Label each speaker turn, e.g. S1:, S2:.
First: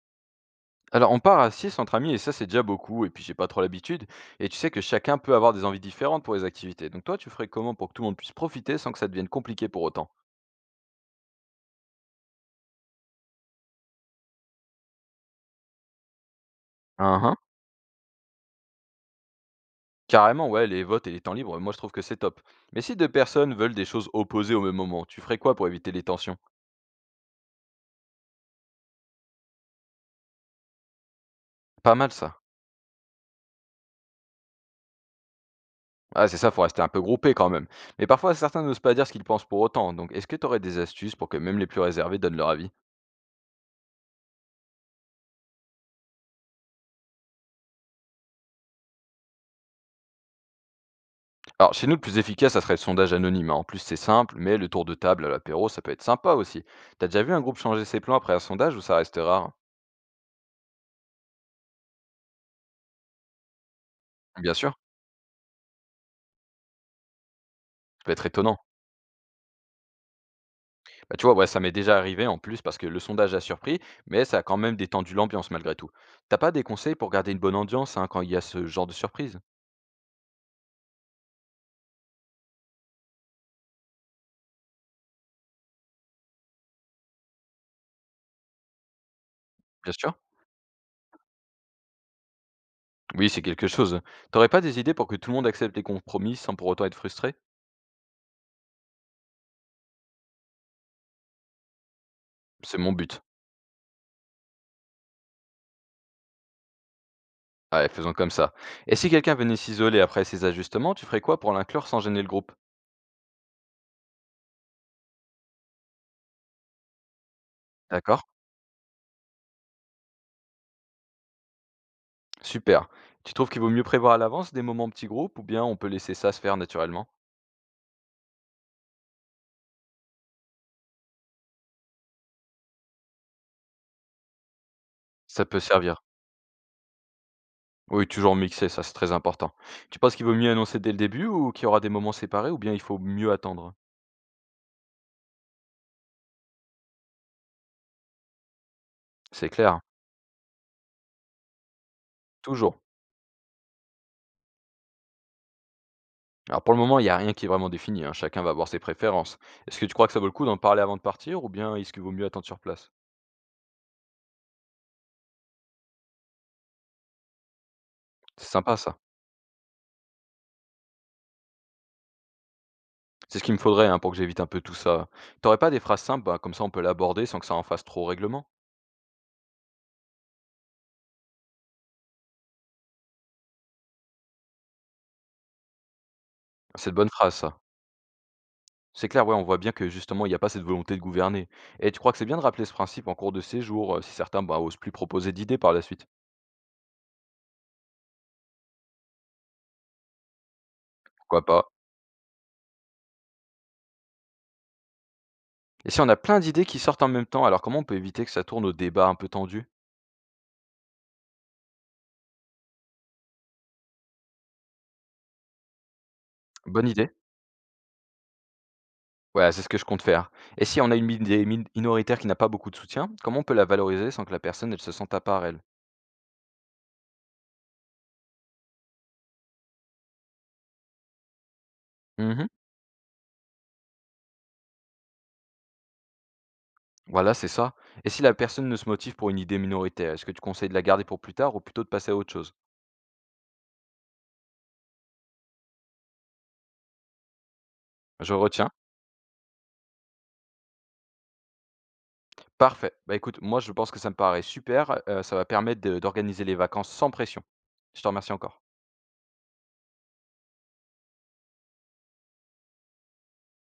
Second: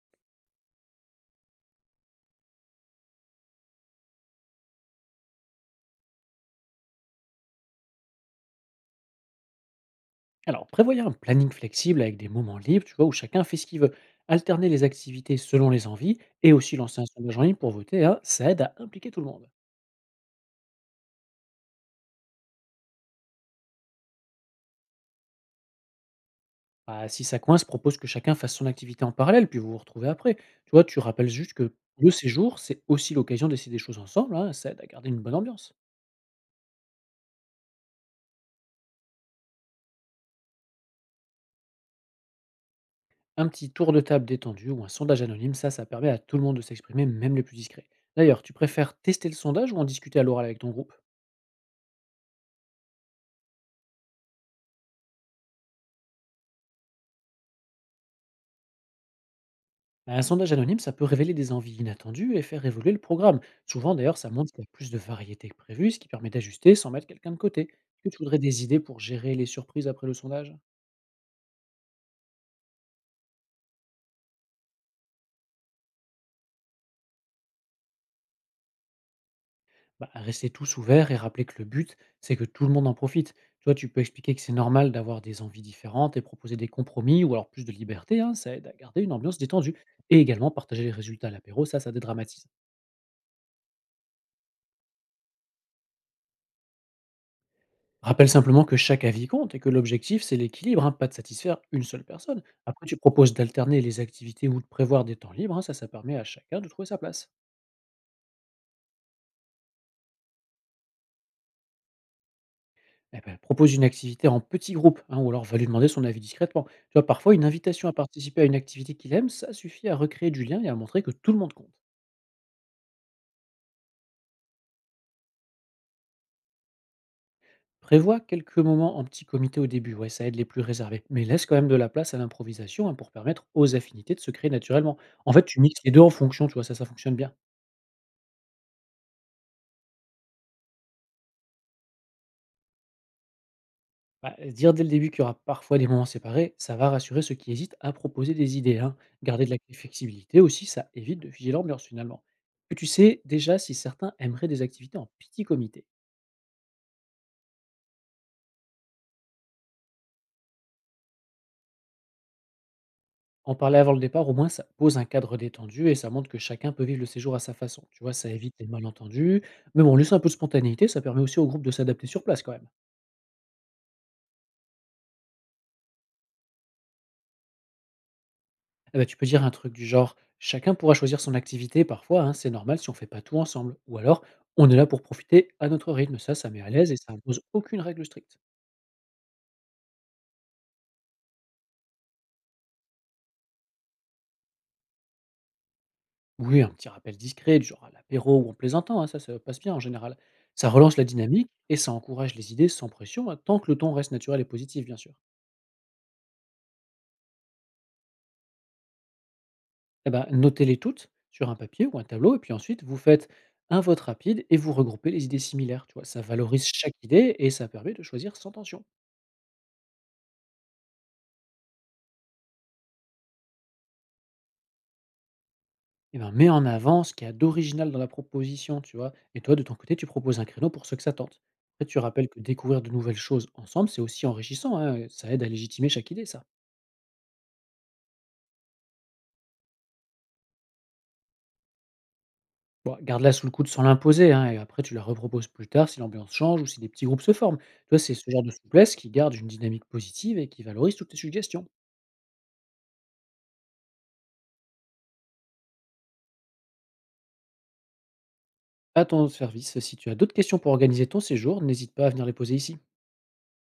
S1: Alors, on part à 6 entre amis et ça, c'est déjà beaucoup. Et puis, j'ai pas trop l'habitude. Et tu sais que chacun peut avoir des envies différentes pour les activités. Donc, toi, tu ferais comment pour que tout le monde puisse profiter sans que ça devienne compliqué pour autant?
S2: Alors, prévoyez un planning flexible avec des moments libres, tu vois, où chacun fait ce qu'il veut. Alterner les activités selon les envies et aussi lancer un
S1: Uhum.
S2: sondage en ligne pour voter, hein, ça aide à impliquer tout le monde.
S1: Carrément, ouais, les votes et les temps libres, moi, je trouve que c'est top. Mais si deux personnes veulent des choses opposées au même moment, tu ferais quoi pour éviter les tensions?
S2: Ah, si ça coince, propose que chacun fasse son activité en parallèle, puis vous vous retrouvez après. Tu vois, tu rappelles juste que
S1: Pas mal,
S2: le
S1: ça.
S2: séjour, c'est aussi l'occasion d'essayer des choses ensemble, hein, ça aide à garder une bonne ambiance.
S1: Ah, c'est ça, faut rester un peu groupé quand même. Mais parfois, certains n'osent pas dire ce qu'ils pensent pour autant. Donc, est-ce que tu aurais des astuces pour que même les plus réservés donnent leur avis?
S2: Un petit tour de table détendu ou un sondage anonyme, ça permet à tout le monde de s'exprimer, même les plus discrets. D'ailleurs, tu préfères tester le sondage ou en discuter à l'oral avec ton groupe?
S1: Alors, chez nous, le plus efficace, ça serait le sondage anonyme, hein. En plus, c'est simple, mais le tour de table à l'apéro, ça peut être sympa aussi. T'as déjà vu un groupe changer ses plans après un sondage ou ça reste rare?
S2: Bah, un sondage anonyme, ça peut révéler des envies inattendues et faire évoluer le programme. Souvent, d'ailleurs, ça montre
S1: Bien
S2: qu'il y a
S1: sûr,
S2: plus de variété que prévu, ce qui permet d'ajuster sans mettre quelqu'un de côté.
S1: ça
S2: Est-ce que
S1: peut
S2: tu
S1: être
S2: voudrais
S1: étonnant.
S2: des idées pour gérer les surprises après le sondage?
S1: Bah, tu vois, ouais, ça m'est déjà arrivé en plus parce que le sondage a surpris, mais ça a quand même détendu l'ambiance malgré tout. T'as pas des conseils pour garder une bonne ambiance, hein, quand il y a ce genre de surprise?
S2: Bah, restez tous ouverts et rappelez que le but, c'est que tout le monde en profite. Toi, tu peux expliquer que c'est normal d'avoir des envies différentes et proposer des compromis ou alors plus de liberté, hein, ça aide à garder une ambiance détendue.
S1: Bien sûr.
S2: Et également, partager les résultats à l'apéro, ça dédramatise.
S1: Oui, c'est quelque chose. T'aurais pas des idées pour que tout le monde accepte les compromis sans pour autant être frustré?
S2: Rappelle simplement que chaque avis compte et que l'objectif, c'est l'équilibre, hein, pas de satisfaire une seule personne.
S1: C'est
S2: Après,
S1: mon
S2: tu
S1: but.
S2: proposes d'alterner les activités ou de prévoir des temps libres, hein, ça permet à chacun de trouver sa place.
S1: Ouais, faisons comme ça. Et si quelqu'un venait s'isoler après ces ajustements, tu ferais quoi pour l'inclure sans gêner le groupe?
S2: Eh ben, propose une activité en petit groupe, hein, ou alors va lui demander son avis discrètement. Tu vois, parfois, une invitation à
S1: D'accord?
S2: participer à une activité qu'il aime, ça suffit à recréer du lien et à montrer que tout le monde compte.
S1: Super. Tu trouves qu'il vaut mieux prévoir à l'avance des moments petits groupes ou bien on peut laisser ça se faire naturellement?
S2: Prévois quelques moments en petit comité au début, ouais, ça aide les plus réservés, mais laisse quand même de la place à l'improvisation, hein, pour permettre aux affinités de se créer naturellement. En
S1: Ça
S2: fait,
S1: peut
S2: tu mixes les deux
S1: servir.
S2: en fonction, tu vois, ça fonctionne bien.
S1: Oui, toujours mixer, ça c'est très important. Tu penses qu'il vaut mieux annoncer dès le début ou qu'il y aura des moments séparés ou bien il faut mieux attendre?
S2: Bah, dire dès le début qu'il y aura parfois des moments séparés, ça va rassurer ceux qui hésitent à proposer des idées, hein. Garder
S1: C'est
S2: de la
S1: clair,
S2: flexibilité aussi, ça évite de figer l'ambiance finalement. Et
S1: toujours.
S2: tu sais déjà si certains aimeraient des activités en petit comité?
S1: Alors pour le moment, il n'y a rien qui est vraiment défini, hein, chacun va avoir ses préférences. Est-ce que tu crois que ça vaut le coup d'en parler avant de partir ou bien est-ce qu'il vaut mieux attendre sur place?
S2: En parler avant le départ, au moins, ça pose un cadre détendu et ça montre que chacun peut vivre le séjour à sa façon. Tu vois, ça
S1: C'est
S2: évite les
S1: sympa ça.
S2: malentendus. Mais bon, laisser un peu de spontanéité, ça permet aussi au groupe de s'adapter sur place quand même.
S1: C'est ce qu'il me faudrait, hein, pour que j'évite un peu tout ça. T'aurais pas des phrases simples, bah, comme ça on peut l'aborder sans que ça en fasse trop règlement?
S2: Eh bah, tu peux dire un truc du genre: «Chacun pourra choisir son activité parfois, hein, c'est normal si on fait pas tout ensemble» ou alors: «On est là pour profiter à notre rythme». Ça met à
S1: C'est
S2: l'aise
S1: de
S2: et
S1: bonnes
S2: ça
S1: phrases
S2: impose
S1: ça.
S2: aucune règle stricte.
S1: C'est clair, ouais, on voit bien que justement, il n'y a pas cette volonté de gouverner. Et tu crois que c'est bien de rappeler ce principe en cours de séjour, si certains bah, osent plus proposer d'idées par la suite?
S2: Oui, un petit rappel discret du genre à l'apéro ou en plaisantant, hein, ça passe bien en général. Ça relance la
S1: Pourquoi
S2: dynamique
S1: pas?
S2: et ça encourage les idées sans pression, hein, tant que le ton reste naturel et positif, bien sûr.
S1: Et si on a plein d'idées qui sortent en même temps, alors comment on peut éviter que ça tourne au débat un peu tendu?
S2: Eh bah, notez-les toutes sur un papier ou un tableau et puis ensuite vous faites un vote rapide et vous regroupez les idées similaires, tu vois? Ça valorise
S1: Bonne
S2: chaque
S1: idée.
S2: idée et ça permet de choisir sans tension.
S1: Ouais, c'est ce que je compte faire. Et si on a une idée minoritaire qui n'a pas beaucoup de soutien, comment on peut la valoriser sans que la personne elle se sente à part elle?
S2: Eh ben, mets en avant ce qu'il y a d'original dans la proposition, tu vois? Et toi, de ton côté, tu proposes un créneau pour ceux que ça tente. Après, tu rappelles que
S1: Mhm.
S2: découvrir de nouvelles choses ensemble, c'est aussi enrichissant, hein, et ça aide à légitimer chaque idée, ça.
S1: Voilà, c'est ça. Et si la personne ne se motive pour une idée minoritaire, est-ce que tu conseilles de la garder pour plus tard ou plutôt de passer à autre chose?
S2: Bon, garde-la sous le coude sans l'imposer, hein, et après, tu la reproposes plus tard si l'ambiance change ou si des petits groupes se forment. Tu vois, c'est ce
S1: Je
S2: genre de
S1: retiens.
S2: souplesse qui garde une dynamique positive et qui valorise toutes tes suggestions.
S1: Parfait. Bah, écoute, moi, je pense que ça me paraît super, ça va permettre de d'organiser les vacances sans pression. Je te remercie encore.
S2: À ton service, si tu as d'autres questions pour organiser ton séjour, n'hésite pas à venir les poser ici.